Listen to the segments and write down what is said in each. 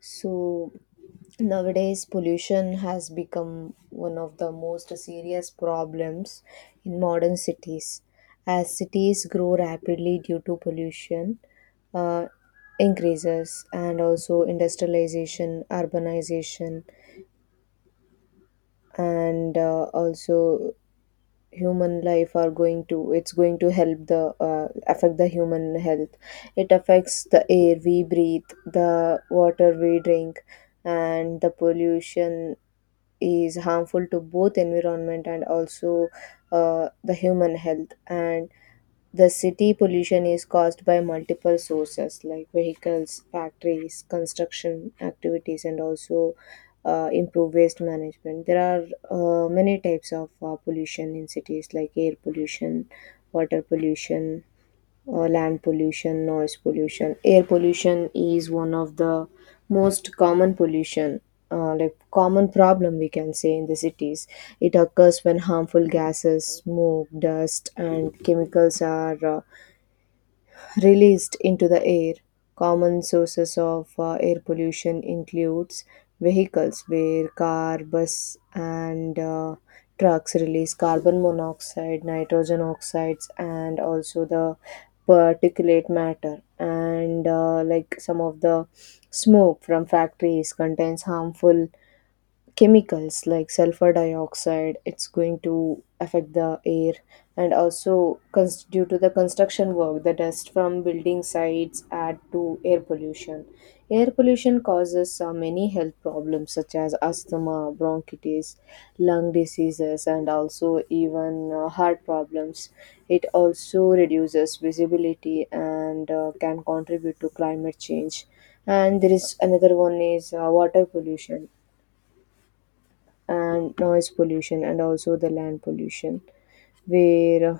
So nowadays pollution has become one of the most serious problems in modern cities as cities grow rapidly due to pollution uh, increases, and also industrialization, urbanization, and also human life are going to it's going to help the affect the human health. It affects the air we breathe, the water we drink, and the pollution is harmful to both environment and also the human health. And the city pollution is caused by multiple sources like vehicles, factories, construction activities, and also improved waste management. There are many types of pollution in cities, like air pollution, water pollution, land pollution, noise pollution. Air pollution is one of the most common pollution, like common problem we can say, in the cities. It occurs when harmful gases, smoke, dust, and chemicals are released into the air. Common sources of air pollution includes vehicles, where car, bus, and trucks release carbon monoxide, nitrogen oxides, and also the particulate matter. And like some of the smoke from factories contains harmful chemicals like sulfur dioxide. It's going to affect the air. And also due to the construction work, the dust from building sites add to air pollution. Air pollution causes many health problems such as asthma, bronchitis, lung diseases, and also even heart problems. It also reduces visibility and can contribute to climate change. And there is another one is water pollution and noise pollution and also the land pollution, where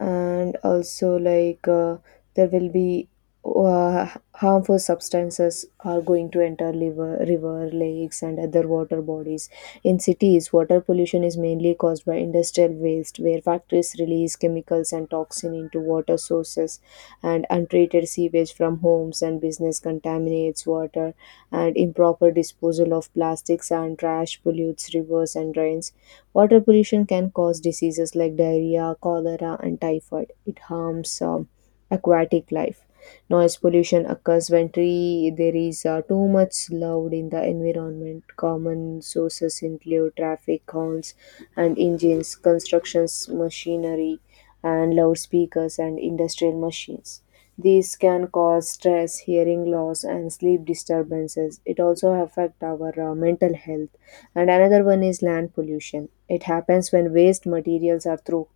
and also like there will be uh, harmful substances are going to enter liver, river, lakes, and other water bodies. In cities, water pollution is mainly caused by industrial waste, where factories release chemicals and toxin into water sources, and untreated sewage from homes and business contaminates water, and improper disposal of plastics and trash pollutes rivers and drains. Water pollution can cause diseases like diarrhea, cholera, and typhoid. It harms aquatic life. Noise pollution occurs when there is too much loud in the environment. Common sources include traffic horns and engines, constructions, machinery, and loudspeakers and industrial machines. These can cause stress, hearing loss, and sleep disturbances. It also affects our mental health. And another one is land pollution. It happens when waste materials are thrown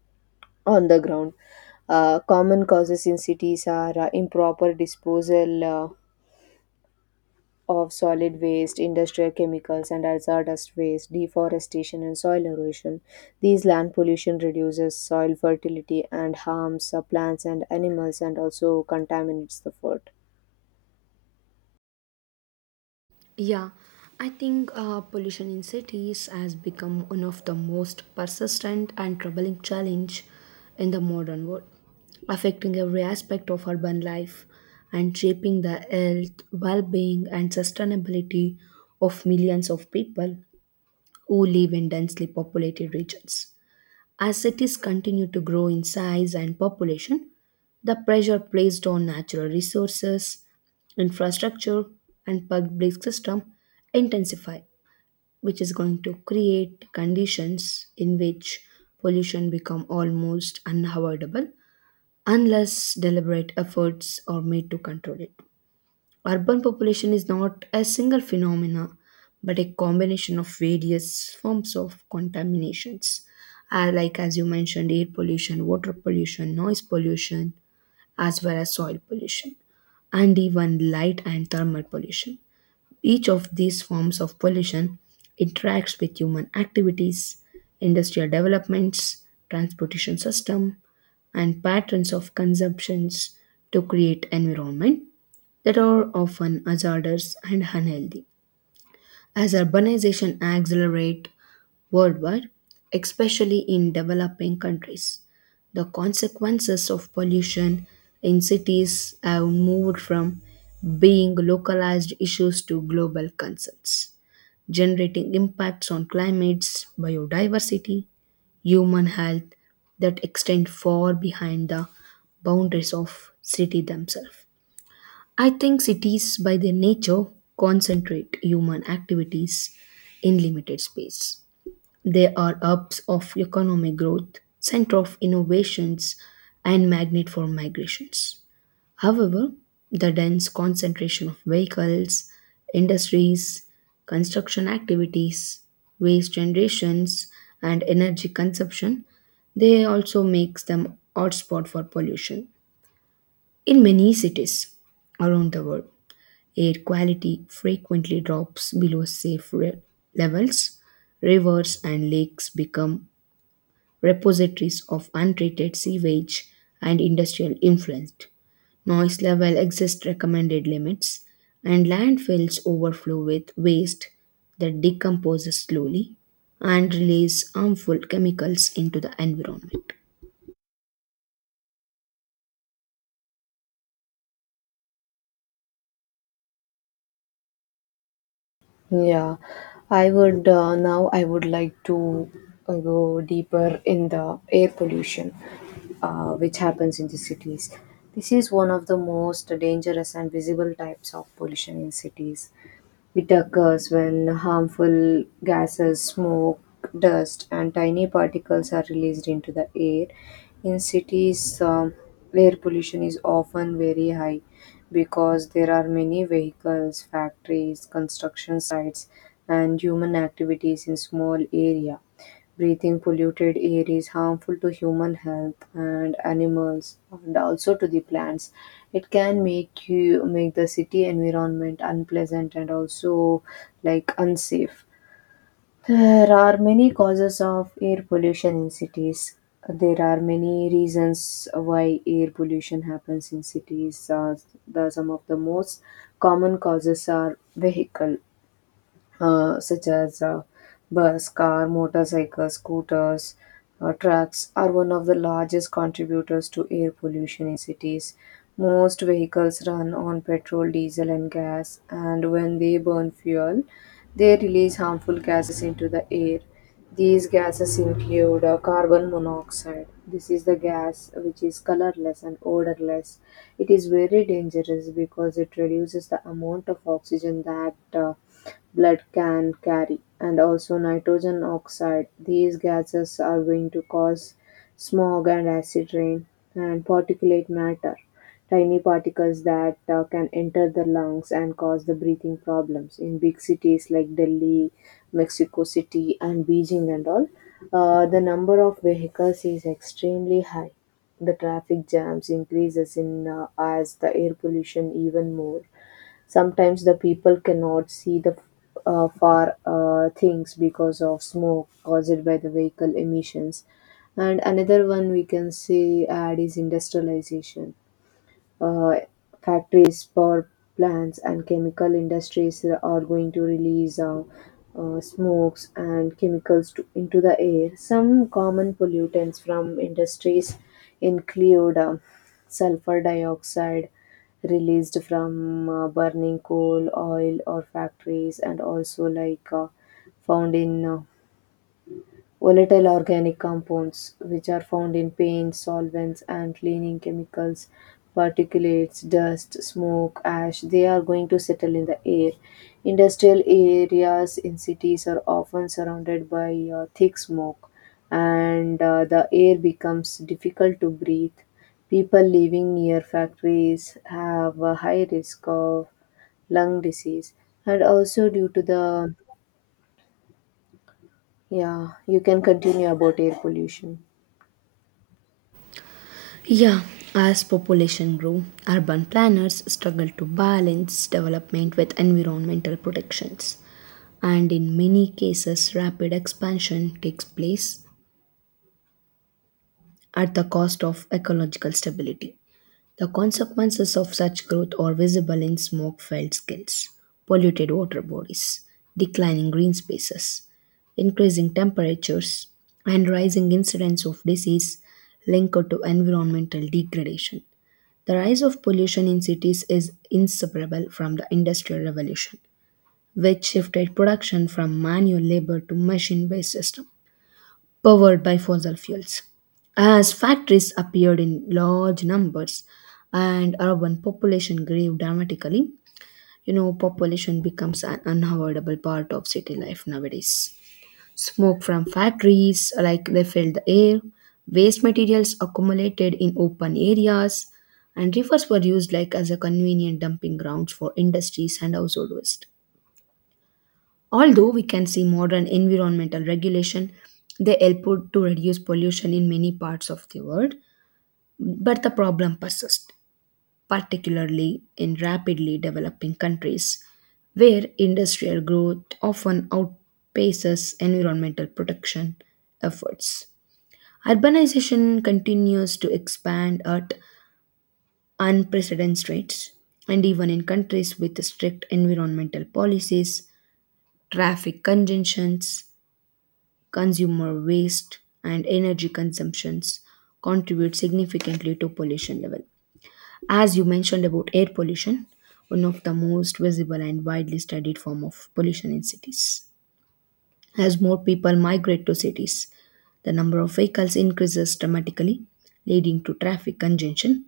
on the ground. Common causes in cities are improper disposal of solid waste, industrial chemicals, and hazardous waste, deforestation, and soil erosion. These land pollution reduces soil fertility and harms plants and animals, and also contaminates the food. Yeah, I think pollution in cities has become one of the most persistent and troubling challenge in the modern world, affecting every aspect of urban life and shaping the health, well-being, and sustainability of millions of people who live in densely populated regions. As cities continue to grow in size and population, the pressure placed on natural resources, infrastructure, and public system intensify, which is going to create conditions in which pollution become almost unavoidable unless deliberate efforts are made to control it. Urban population is not a single phenomena, but a combination of various forms of contaminations, like as you mentioned, air pollution, water pollution, noise pollution, as well as soil pollution, and even light and thermal pollution. Each of these forms of pollution interacts with human activities, industrial developments, transportation system, and patterns of consumptions to create environment that are often hazardous and unhealthy. As urbanization accelerates, worldwide, especially in developing countries. The consequences of pollution in cities have moved from being localized issues to global concerns, generating impacts on climates, biodiversity, human health that extend far behind the boundaries of city themselves. I think cities by their nature concentrate human activities in limited space, they are hubs of economic growth, center of innovations, and magnet for migrations. However, the dense concentration of vehicles, industries, construction activities, waste generations, and energy consumption, they also makes them hotspot for pollution. In many cities around the world, air quality frequently drops below safe levels. Rivers and lakes become repositories of untreated sewage and industrial influence. Noise level exceeds recommended limits, and landfills overflow with waste that decomposes slowly and release harmful chemicals into the environment. Yeah, I would now I would like to go deeper in the air pollution, which happens in the cities. This is one of the most dangerous and visible types of pollution in cities. It occurs when harmful gases, smoke, dust, and tiny particles are released into the air. In cities, air pollution is often very high because there are many vehicles, factories, construction sites, and human activities in small area. Breathing polluted air is harmful to human health and animals and also to the plants. It can make you make the city environment unpleasant and also like unsafe. There are many causes of air pollution in cities. There are many reasons why air pollution happens in cities. Some of the most common causes are vehicle, such as bus, car, motorcycles, scooters, trucks, are one of the largest contributors to air pollution in cities. Most vehicles run on petrol, diesel, and gas, and when they burn fuel, they release harmful gases into the air. These gases include carbon monoxide. This is the gas which is colorless and odorless. It is very dangerous because it reduces the amount of oxygen that blood can carry, and also nitrogen oxide. These gases are going to cause smog and acid rain, and particulate matter, tiny particles that can enter the lungs and cause the breathing problems. In big cities like Delhi, Mexico City, and Beijing, and all, the number of vehicles is extremely high. The traffic jams increases in as the air pollution even more. Sometimes the people cannot see the far things because of smoke caused by the vehicle emissions. And another one we can say add is industrialization. uh, Factories, power plants, and chemical industries are going to release smokes and chemicals into the air. Some common pollutants from industries include sulfur dioxide released from burning coal, oil, or factories, and also like found in volatile organic compounds, which are found in paints, solvents, and cleaning chemicals, particulates, dust, smoke, ash, they are going to settle in the air. Industrial areas in cities are often surrounded by thick smoke, and the air becomes difficult to breathe. People living near factories have a high risk of lung disease, and also due to the yeah, you can continue about air pollution. Yeah, as population grow, urban planners struggle to balance development with environmental protections. And in many cases, rapid expansion takes place at the cost of ecological stability. The consequences of such growth are visible in smoke filled skills, polluted water bodies, declining green spaces, increasing temperatures, and rising incidence of disease linked to environmental degradation. The rise of pollution in cities is inseparable from the Industrial Revolution, which shifted production from manual labor to machine based systems powered by fossil fuels. As factories appeared in large numbers and urban population grew dramatically, you know, population becomes an unavoidable part of city life nowadays. Smoke from factories, like they filled the air, waste materials accumulated in open areas, and rivers were used like as a convenient dumping grounds for industries and household waste. Although we can see modern environmental regulation, they help to reduce pollution in many parts of the world, but the problem persists, particularly in rapidly developing countries where industrial growth often outpaces environmental protection efforts. Urbanization continues to expand at unprecedented rates, and even in countries with strict environmental policies, traffic congestions, consumer waste, and energy consumptions contribute significantly to pollution level. As you mentioned about air pollution, one of the most visible and widely studied form of pollution in cities. As more people migrate to cities, the number of vehicles increases dramatically, leading to traffic congestion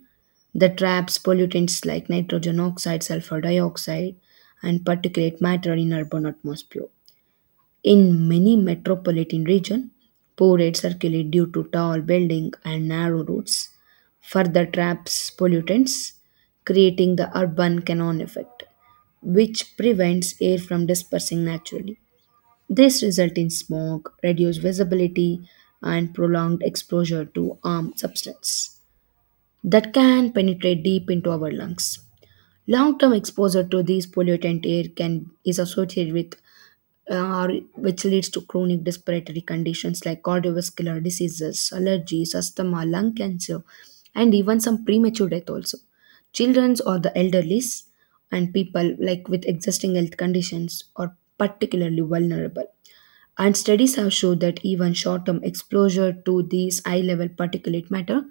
that traps pollutants like nitrogen oxide, sulfur dioxide, and particulate matter in urban atmosphere. In many metropolitan regions, poor air circulate due to tall buildings and narrow roads, further traps pollutants, creating the urban canon effect, which prevents air from dispersing naturally. This results in smog, reduced visibility, and prolonged exposure to harmful substances that can penetrate deep into our lungs. Long-term exposure to these pollutant air can is associated with or which leads to chronic respiratory conditions like cardiovascular diseases, allergies, asthma, lung cancer, and even some premature death also. Children or the elderly and people like with existing health conditions are particularly vulnerable. And studies have shown that even short-term exposure to these high-level particulate matter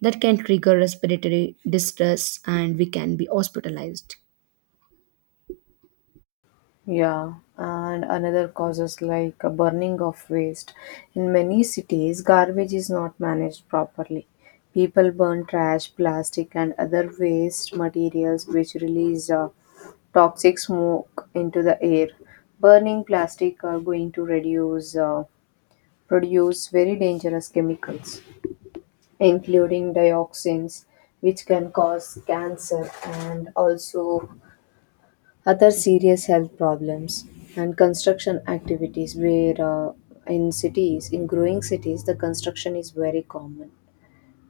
that can trigger respiratory distress and we can be hospitalized. Yeah, and another causes like a burning of waste. In many cities, garbage is not managed properly. People burn trash, plastic, and other waste materials which release toxic smoke into the air. Burning plastic are going to reduce produce very dangerous chemicals, including dioxins, which can cause cancer and also other serious health problems. And construction activities, where in cities, in growing cities, the construction is very common.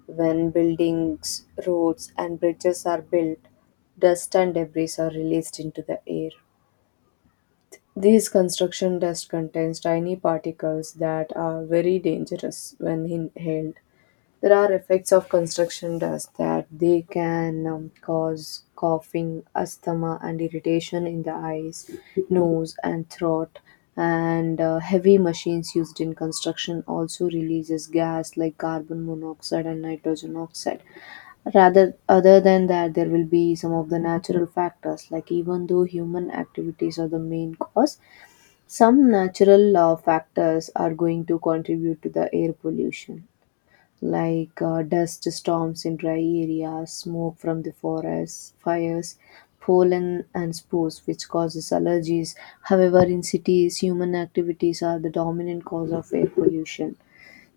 When buildings, roads, and bridges are built, dust and debris are released into the air. These construction dust contains tiny particles that are very dangerous when inhaled. There are effects of construction dust that they can cause coughing, asthma, and irritation in the eyes, nose, and throat. And heavy machines used in construction also releases gas like carbon monoxide and nitrogen oxide. Rather, other than that, there will be some of the natural factors. Like even though human activities are the main cause, some natural factors are going to contribute to the air pollution, like dust storms in dry areas, smoke from the forest fires, pollen and spores, which causes allergies. However, in cities, human activities are the dominant cause of air pollution.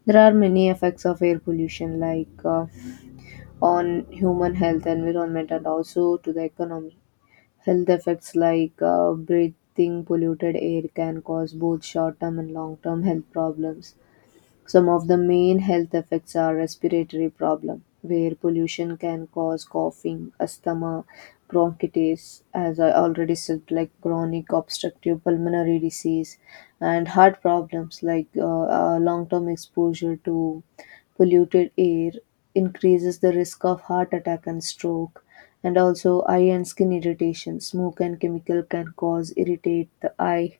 There are many effects of air pollution, like on human health, environment, and also to the economy. Health effects, like breathing polluted air can cause both short term and long term health problems. Some of the main health effects are respiratory problem, where pollution can cause coughing, asthma, bronchitis, as I already said, like chronic obstructive pulmonary disease, and heart problems, like long-term exposure to polluted air increases the risk of heart attack and stroke. And also eye and skin irritation. Smoke and chemical can cause irritate the eye,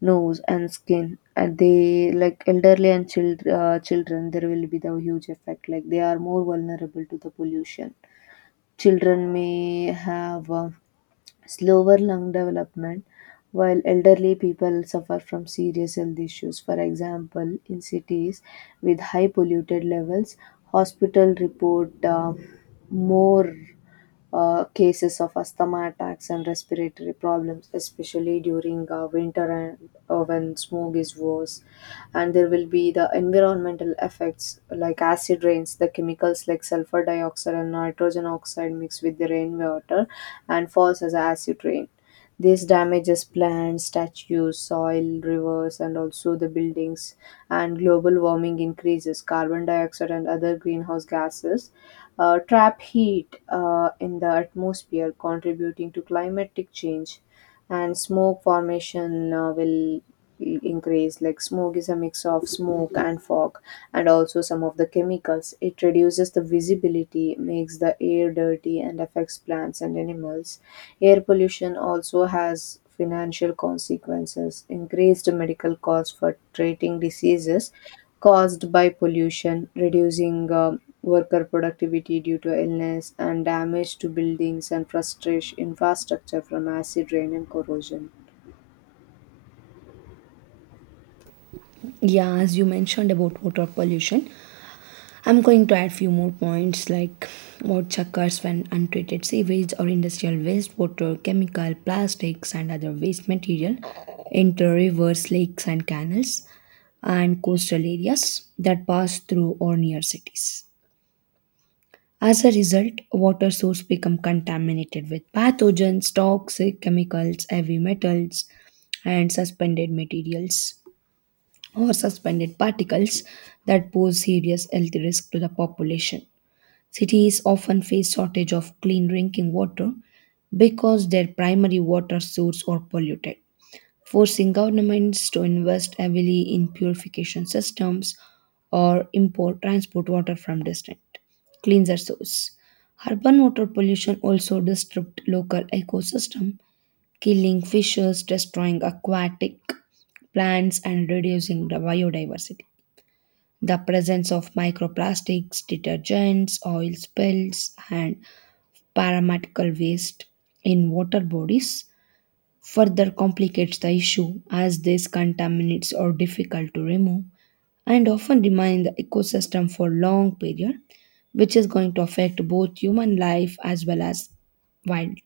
nose, and skin. And they, like elderly and children, there will be the huge effect, like they are more vulnerable to the pollution. Children may have slower lung development, while elderly people suffer from serious health issues. For example, in cities with high polluted levels, hospital report more cases of asthma attacks and respiratory problems, especially during winter and when smog is worse. And there will be the environmental effects like acid rains. The chemicals like sulfur dioxide and nitrogen oxide mixed with the rainwater and falls as acid rain. This damages plants, statues, soil, rivers, and also the buildings. And global warming increases carbon dioxide and other greenhouse gases trap heat in the atmosphere, contributing to climatic change. And smoke formation will increase. Like smoke is a mix of smoke and fog, and also some of the chemicals. It reduces the visibility, makes the air dirty, and affects plants and animals. Air pollution also has financial consequences, increased medical costs for treating diseases caused by pollution, reducing worker productivity due to illness, and damage to buildings and frustration infrastructure from acid rain and corrosion. Yeah, as you mentioned about water pollution, I'm going to add few more points like what occurs when untreated sewage or industrial wastewater, chemical, plastics, and other waste material enter rivers, lakes, and canals and coastal areas that pass through or near cities. As a result, water source become contaminated with pathogens, toxic chemicals, heavy metals, and suspended materials or suspended particles that pose serious health risk to the population. Cities often face shortage of clean drinking water because their primary water sources are polluted, forcing governments to invest heavily in purification systems or import transport water from distant cleanser source. Urban water pollution also disrupts local ecosystem, killing fishes, destroying aquatic plants and reducing the biodiversity. The presence of microplastics, detergents, oil spills, and paramedical waste in water bodies further complicates the issue as these contaminants are difficult to remove and often remain in the ecosystem for long period, which is going to affect both human life as well as wild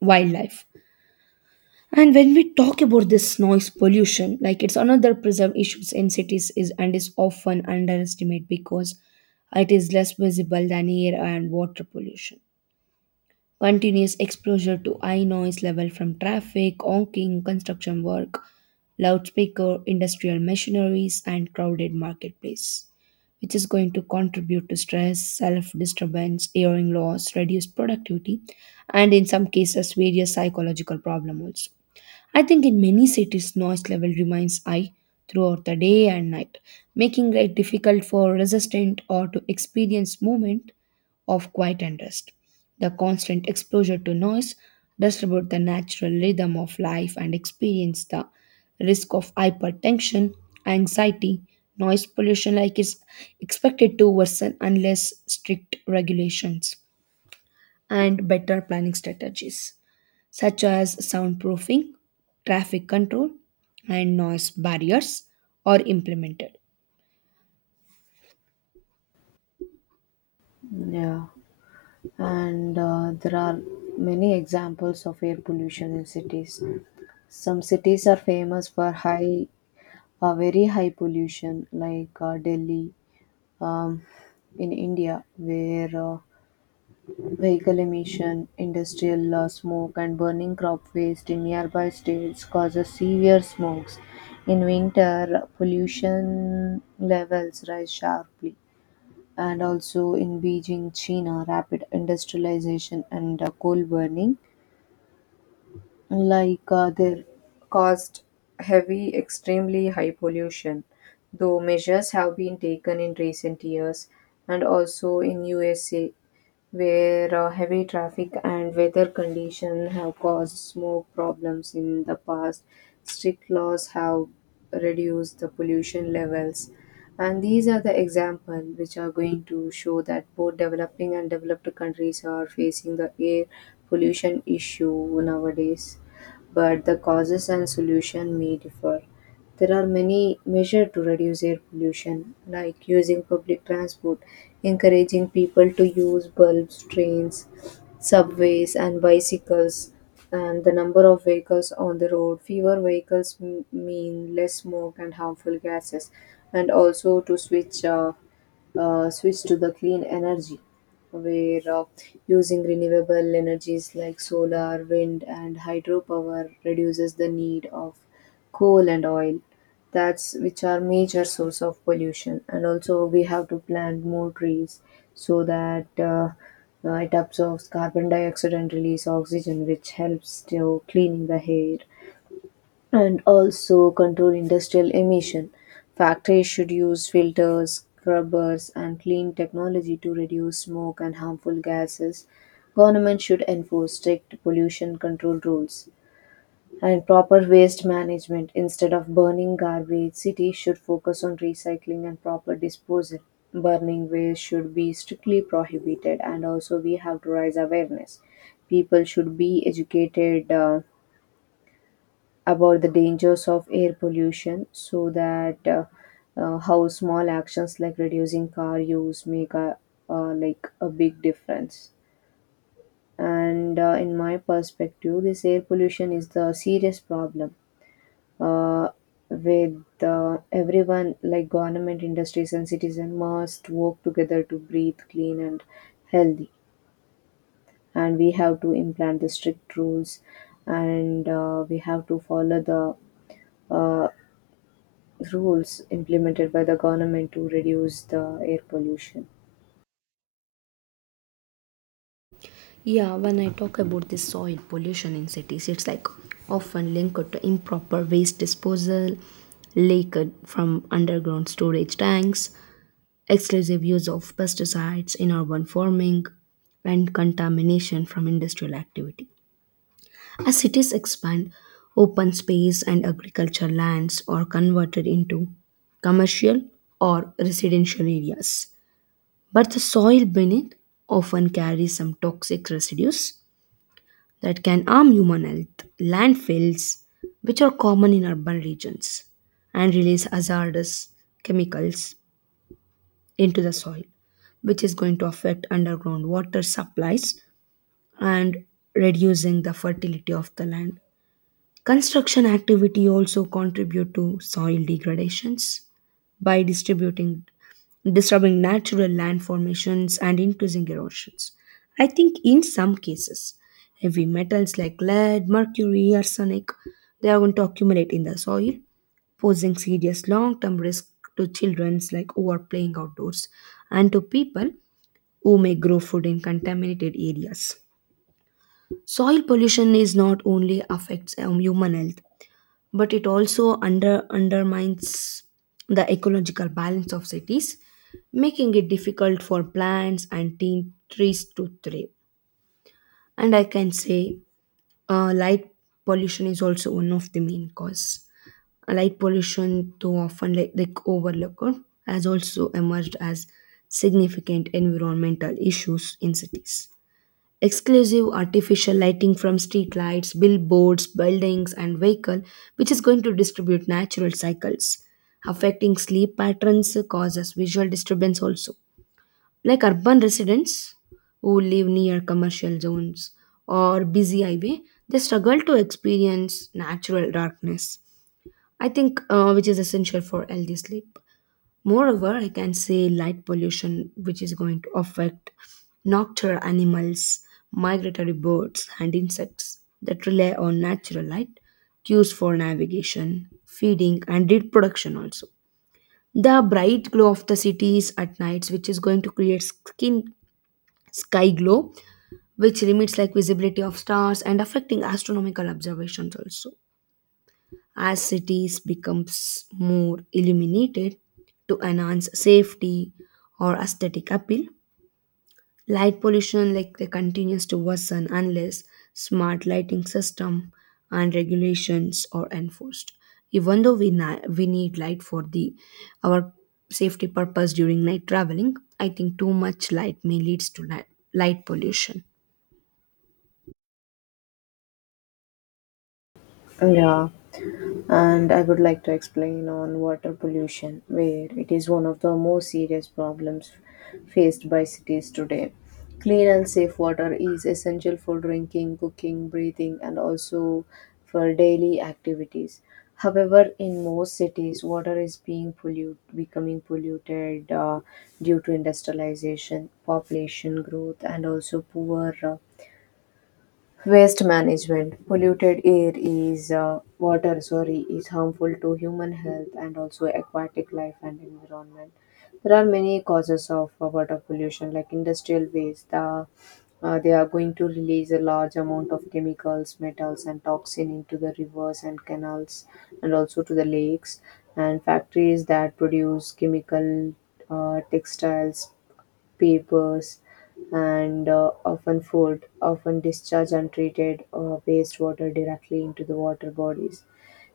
wildlife. And when we talk about this noise pollution, like it's another preserve issues in cities is and is often underestimated because it is less visible than air and water pollution. Continuous exposure to high noise level from traffic, honking, construction work, loudspeaker, industrial machineries, and crowded marketplace, which is going to contribute to stress, self-disturbance, hearing loss, reduced productivity, and in some cases various psychological problems also. I think in many cities, noise level remains high throughout the day and night, making it difficult for resistant or to experience movement of quiet and rest. The constant exposure to noise disturbs the natural rhythm of life and experience the risk of hypertension, anxiety, noise pollution like is expected to worsen unless strict regulations and better planning strategies such as soundproofing, traffic control, and noise barriers are implemented. Yeah, and there are many examples of air pollution in cities. Some cities are famous for very high pollution, like Delhi um, in India, where vehicle emission, industrial smoke, and burning crop waste in nearby states causes severe smokes. In winter, pollution levels rise sharply. And also in Beijing, China, rapid industrialization and coal burning, like they caused extremely high pollution. Though measures have been taken in recent years, and also in USA, where heavy traffic and weather conditions have caused smoke problems in the past. Strict laws have reduced the pollution levels. And these are the examples which are going to show that both developing and developed countries are facing the air pollution issue nowadays, but the causes and solution may differ. There are many measures to reduce air pollution, like using public transport, encouraging people to use bulbs, trains, subways, and bicycles, and the number of vehicles on the road. Fewer vehicles mean less smoke and harmful gases, and also to switch to the clean energy, where using renewable energies like solar, wind, and hydropower reduces the need of coal and oil. That's which are major source of pollution. And also, we have to plant more trees so that it absorbs carbon dioxide and release oxygen, which helps to cleaning the air and also control industrial emission. Factories should use filters, scrubbers, and clean technology to reduce smoke and harmful gases. Government should enforce strict pollution control rules and proper waste management. Instead of burning garbage, cities should focus on recycling and proper disposal. Burning waste should be strictly prohibited, and also we have to raise awareness. People should be educated about the dangers of air pollution so that how small actions like reducing car use make a like a big difference and in my perspective this air pollution is the serious problem uh, with everyone like government industries and citizen must work together to breathe clean and healthy, and we have to implant the strict rules and we have to follow the uh, rules implemented by the government to reduce the air pollution. Yeah, when I talk about the soil pollution in cities, it's like often linked to improper waste disposal, leakage from underground storage tanks, exclusive use of pesticides in urban farming, and contamination from industrial activity. As cities expand, open space and agricultural lands are converted into commercial or residential areas. But the soil beneath often carries some toxic residues that can harm human health, landfills, which are common in urban regions, and release hazardous chemicals into the soil, which is going to affect underground water supplies and reducing the fertility of the land. Construction activity also contribute to soil degradations by distributing disturbing natural land formations and increasing erosions. I think in some cases, heavy metals like lead, mercury, arsenic, they are going to accumulate in the soil posing serious long-term risk to childrens like who are playing outdoors and to people who may grow food in contaminated areas. Soil pollution is not only affects human health, but it also undermines the ecological balance of cities, making it difficult for plants and teen trees to thrive. And I can say, light pollution is also one of the main cause. Light pollution, too often like overlooked, has also emerged as significant environmental issues in cities. Exclusive artificial lighting from streetlights, billboards, buildings, and vehicle, which is going to distribute natural cycles, affecting sleep patterns, causes visual disturbance also. Like urban residents who live near commercial zones or busy highway, they struggle to experience natural darkness I think, which is essential for healthy sleep. Moreover, I can say light pollution, which is going to affect nocturnal animals, migratory birds, and insects that rely on natural light cues for navigation, feeding, and reproduction also. The bright glow of the cities at nights, which is going to create skin sky glow, which limits like visibility of stars and affecting astronomical observations also. As cities becomes more illuminated to enhance safety or aesthetic appeal, light pollution like they continues to worsen unless smart lighting system and regulations are enforced. Even though we need light for the our safety purpose during night traveling, I think too much light may leads to light pollution. Yeah, and I would like to explain on water pollution, where it is one of the most serious problems faced by cities today. Clean and safe water is essential for drinking, cooking, breathing, and also for daily activities. However, in most cities, water is being polluted, becoming polluted due to industrialization, population growth, and also poor waste management. Polluted air is water, sorry, is harmful to human health and also aquatic life and environment. There are many causes of water pollution, like industrial waste. They are going to release a large amount of chemicals, metals, and toxin into the rivers and canals, and also to the lakes. And factories that produce chemical, textiles, papers, and often discharge untreated wastewater directly into the water bodies.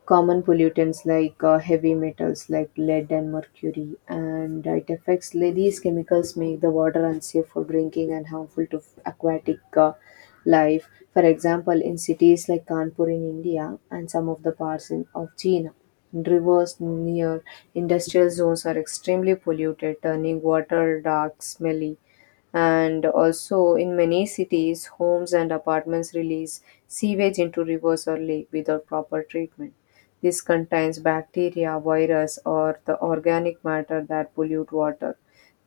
Common pollutants like heavy metals like lead and mercury, and it affects like, these chemicals make the water unsafe for drinking and harmful to aquatic life. For example, in cities like Kanpur in India and some of the parts in, of China, rivers near industrial zones are extremely polluted, turning water dark, smelly, and also, in many cities, homes and apartments release sewage into rivers or lake without proper treatment. This contains bacteria, virus, or the organic matter that pollute water.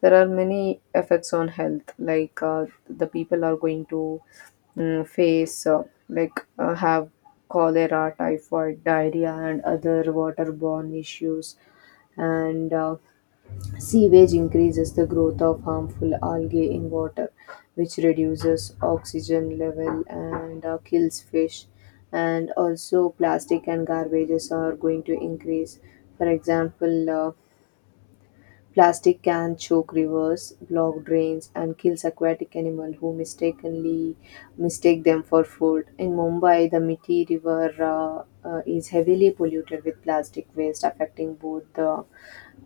There are many effects on health, like the people are going to mm, face, like have cholera, typhoid, diarrhea, and other waterborne issues. And sewage increases the growth of harmful algae in water, which reduces oxygen level and kills fish. And also, plastic and garbages are going to increase. For example, plastic can choke rivers, block drains, and kills aquatic animal who mistake them for food. In Mumbai, the Mithi River is heavily polluted with plastic waste, affecting both the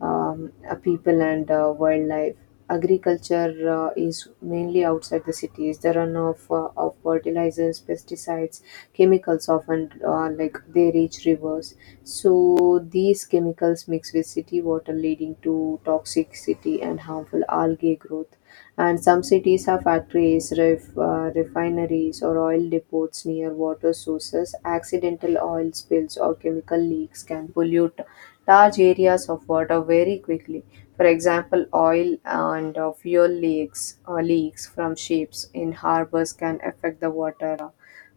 people and wildlife. Agriculture is mainly outside the cities. The runoff of fertilizers, pesticides, chemicals often like they reach rivers. So these chemicals mix with city water leading to toxicity and harmful algae growth. And some cities have factories, refineries or oil depots near water sources. Accidental oil spills or chemical leaks can pollute large areas of water very quickly. For example, oil and fuel leaks or leaks from ships in harbors can affect the water uh,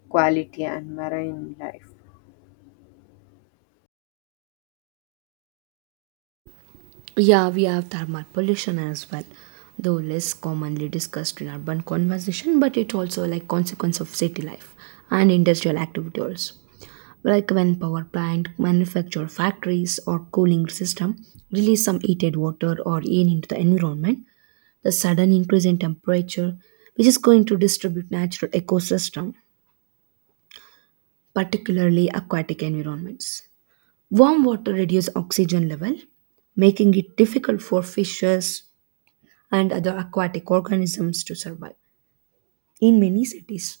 quality and marine life. Yeah, we have thermal pollution as well, though less commonly discussed in urban conversation, but it also like consequence of city life and industrial activity also. Like when power plant, manufacture factories or cooling system release some heated water or air into the environment, the sudden increase in temperature, which is going to distribute natural ecosystem, particularly aquatic environments. Warm water reduces oxygen level, making it difficult for fishes and other aquatic organisms to survive. In many cities,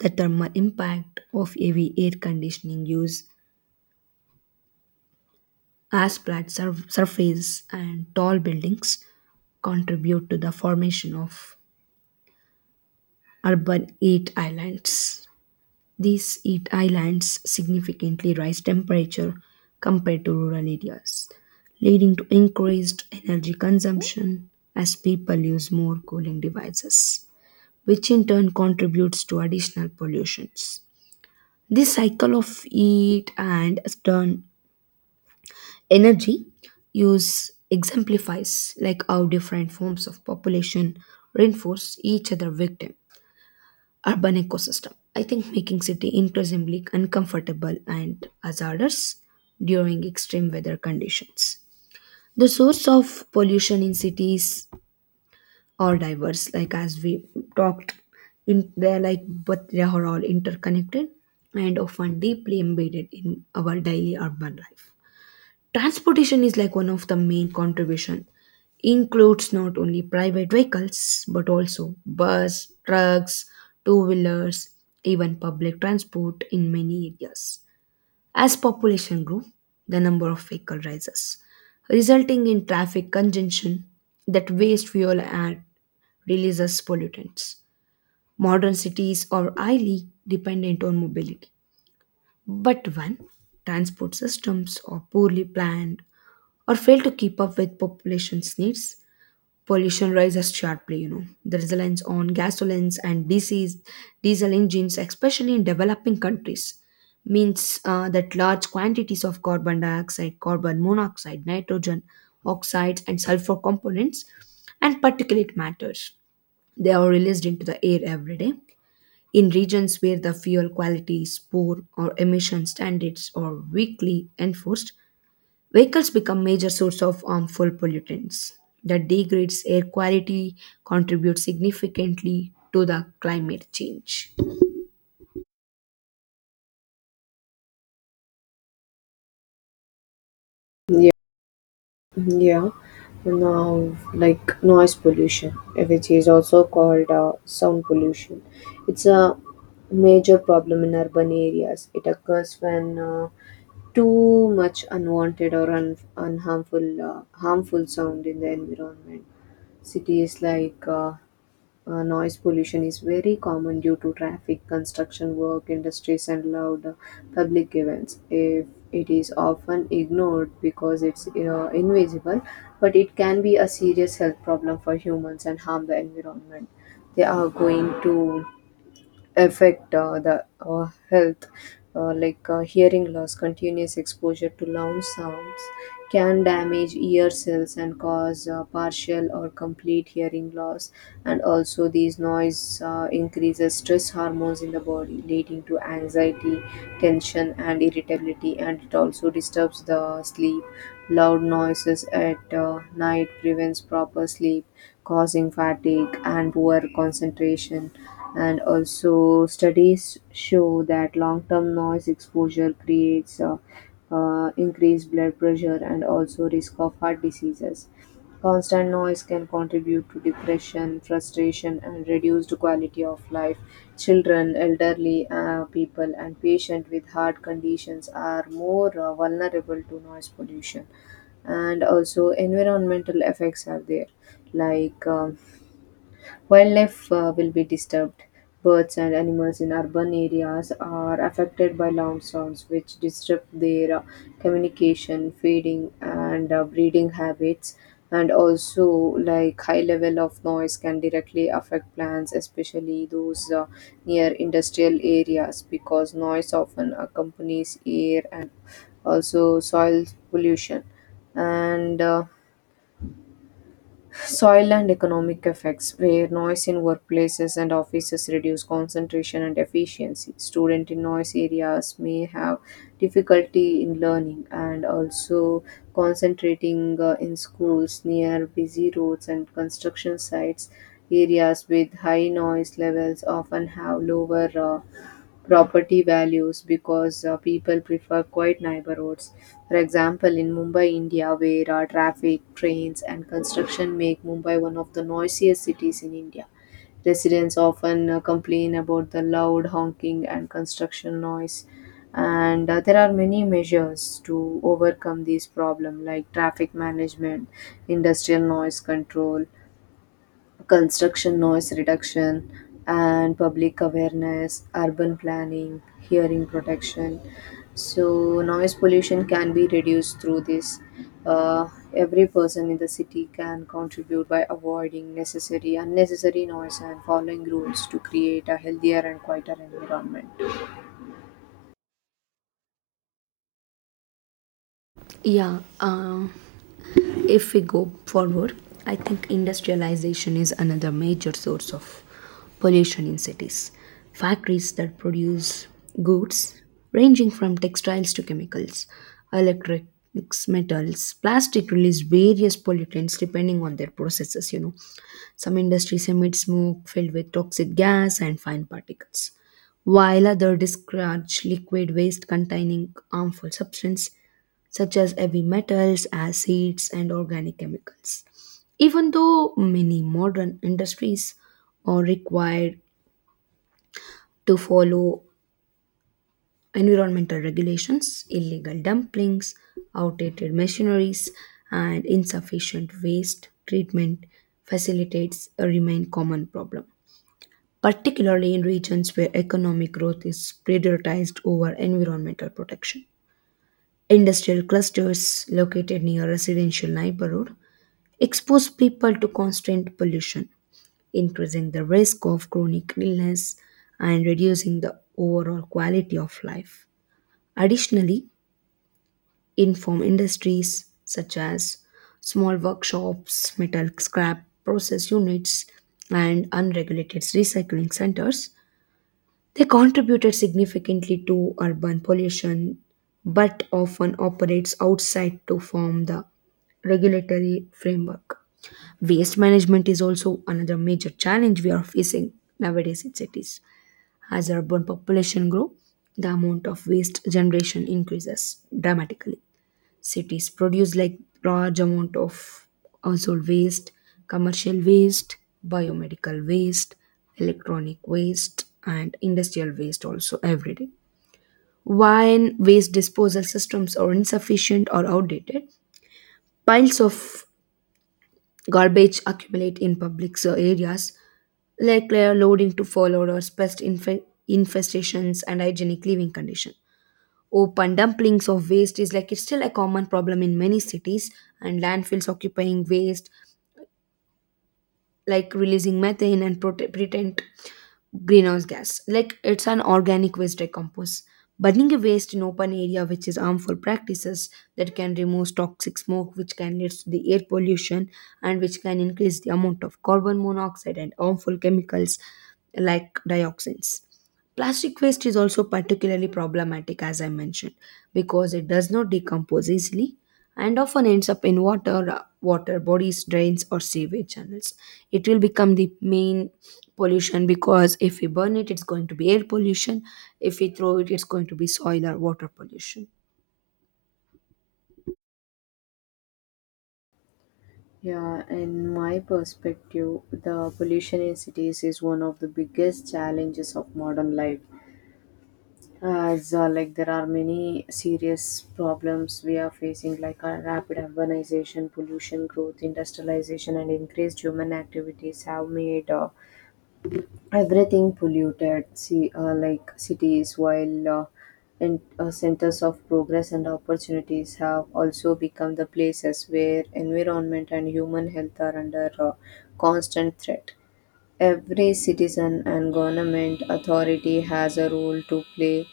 the thermal impact of heavy air conditioning use as surface and tall buildings contribute to the formation of urban heat islands. These heat islands significantly rise temperature compared to rural areas, leading to increased energy consumption as people use more cooling devices, which in turn contributes to additional pollutions. This cycle of heat and stern energy use exemplifies like how different forms of population reinforce each other victim urban ecosystem. I think making city increasingly uncomfortable and hazardous during extreme weather conditions. The source of pollution in cities all diverse, like as we talked in they're like, but they are all interconnected and often deeply embedded in our daily urban life. Transportation is like one of the main contribution, includes not only private vehicles but also bus, trucks, two wheelers, even public transport in many areas. As population grew, the number of vehicles rises, resulting in traffic congestion that waste fuel and releases pollutants. Modern cities are highly dependent on mobility. But when transport systems are poorly planned or fail to keep up with population's needs, pollution rises sharply. You know, the reliance on gasolines and diesel engines, especially in developing countries, means that large quantities of carbon dioxide, carbon monoxide, nitrogen oxides and sulfur components, and particulate matters, they are released into the air every day. In regions where the fuel quality is poor or emission standards are weakly enforced, vehicles become major source of harmful pollutants that degrades air quality, contribute significantly to the climate change. Yeah, now like noise pollution, which is also called sound pollution. It's a major problem in urban areas. It occurs when too much unwanted or unharmful harmful sound in the environment. Cities like noise pollution is very common due to traffic, construction work, industries, and loud public events. If it is often ignored because it's invisible, but it can be a serious health problem for humans and harm the environment. They are going to affect the health hearing loss, continuous exposure to loud sounds can damage ear cells and cause partial or complete hearing loss, and also these noise increases stress hormones in the body leading to anxiety, tension and irritability, and it also disturbs the sleep. Loud noises at night prevents proper sleep, causing fatigue and poor concentration, and also studies show that long-term noise exposure creates increased blood pressure and also risk of heart diseases. Constant noise can contribute to depression, frustration and reduced quality of life. Children, elderly people and patients with heart conditions are more vulnerable to noise pollution, and also environmental effects are there, like wildlife will be disturbed. Birds and animals in urban areas are affected by loud sounds, which disrupt their communication, feeding, and breeding habits. And also, like high level of noise can directly affect plants, especially those near industrial areas, because noise often accompanies air and also soil pollution. And soil and economic effects, where noise in workplaces and offices reduce concentration and efficiency. Students in noise areas may have difficulty in learning and also concentrating in schools near busy roads and construction sites. Areas with high noise levels often have lower property values because people prefer quiet neighborhoods. For example, in Mumbai, India, where traffic, trains, and construction make Mumbai one of the noisiest cities in India. Residents often complain about the loud honking and construction noise. And there are many measures to overcome this problem, like traffic management, industrial noise control, construction noise reduction and public awareness, urban planning, hearing protection. So, noise pollution can be reduced through this. Uh, every person in the city can contribute by avoiding unnecessary noise and following rules to create a healthier and quieter environment. Yeah, if we go forward, I think industrialization is another major source of pollution in cities. Factories that produce goods ranging from textiles to chemicals, electronics, metals, plastic release various pollutants depending on their processes, you know. Some industries emit smoke filled with toxic gas and fine particles, while others discharge liquid waste containing harmful substances such as heavy metals, acids, and organic chemicals. Even though many modern industries are required to follow environmental regulations, illegal dumplings, outdated machineries, and insufficient waste treatment facilitates a remain common problem, particularly in regions where economic growth is prioritized over environmental protection. Industrial clusters located near residential neighborhoods expose people to constant pollution, increasing the risk of chronic illness and reducing the overall quality of life. Additionally, inform industries such as small workshops, metal scrap process units, and unregulated recycling centers, they contributed significantly to urban pollution, but often operates outside to form the regulatory framework. Waste management is also another major challenge we are facing nowadays in cities. As urban population grow, the amount of waste generation increases dramatically. Cities produce like large amount of household waste, commercial waste, biomedical waste, electronic waste, and industrial waste also every day. When waste disposal systems are insufficient or outdated, piles of garbage accumulate in public so areas, like layer loading to fall odors, infestations, and hygienic living conditions. Open dumplings of waste is like it's still a common problem in many cities, and landfills occupying waste, like releasing methane and pretend greenhouse gas, like it's an organic waste decompose. Burning a waste in open area, which is harmful practices that can remove toxic smoke, which can lead to the air pollution, and which can increase the amount of carbon monoxide and harmful chemicals like dioxins. Plastic waste is also particularly problematic, as I mentioned, because it does not decompose easily and often ends up in water, water bodies, drains, or sewage channels. It will become the main pollution, because if we burn it, it's going to be air pollution. If we throw it, it's going to be soil or water pollution. Yeah, in my perspective, the pollution in cities is one of the biggest challenges of modern life, as like there are many serious problems we are facing like rapid urbanization, pollution growth, industrialization and increased human activities have made everything polluted. See like cities, while and centers of progress and opportunities have also become the places where environment and human health are under constant threat. Every citizen and government authority has a role to play.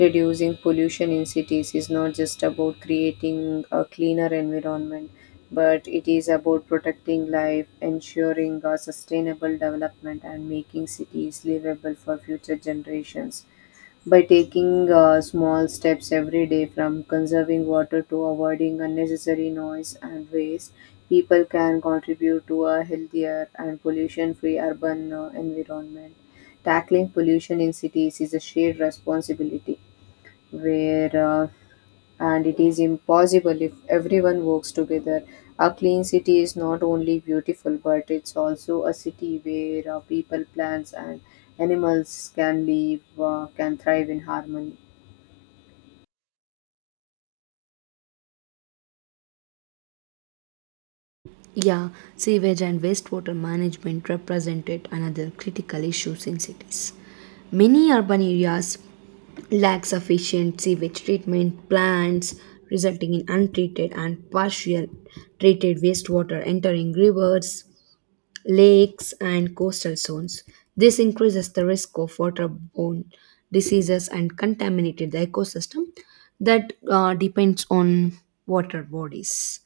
Reducing pollution in cities is not just about creating a cleaner environment, but it is about protecting life, ensuring a sustainable development, and making cities livable for future generations. By taking small steps every day, from conserving water to avoiding unnecessary noise and waste, people can contribute to a healthier and pollution free urban environment. Tackling pollution in cities is a shared responsibility where and it is impossible if everyone works together. A clean city is not only beautiful, but it's also a city where people, plants, and animals can can thrive in harmony. Yeah, sewage and wastewater management represented another critical issue in cities. Many urban areas lack sufficient sewage treatment plants, resulting in untreated and partial treated wastewater entering rivers, lakes, and coastal zones. This increases the risk of waterborne diseases and contaminated the ecosystem that depends on water bodies.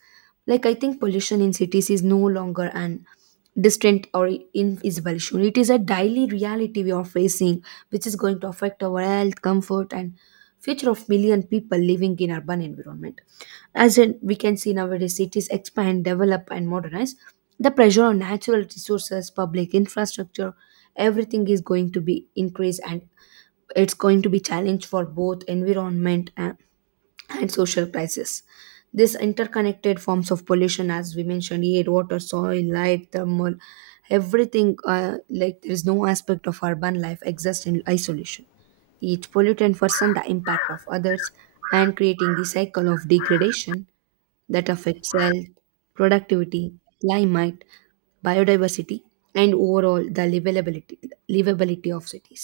Like, I think pollution in cities is no longer an distant or invisible issue. It is a daily reality we are facing, which is going to affect our health, comfort, and future of million people living in urban environment. As in, we can see nowadays cities expand, develop, and modernize. The pressure on natural resources, public infrastructure, everything is going to be increased, and it's going to be challenge for both environment and social crisis. This interconnected forms of pollution, as we mentioned, air, water, soil, light, thermal, everything. Like, there is no aspect of urban life exists in isolation. Each pollutant worsen the impact of others and creating the cycle of degradation that affects health, productivity, climate, biodiversity, and overall the livability of cities.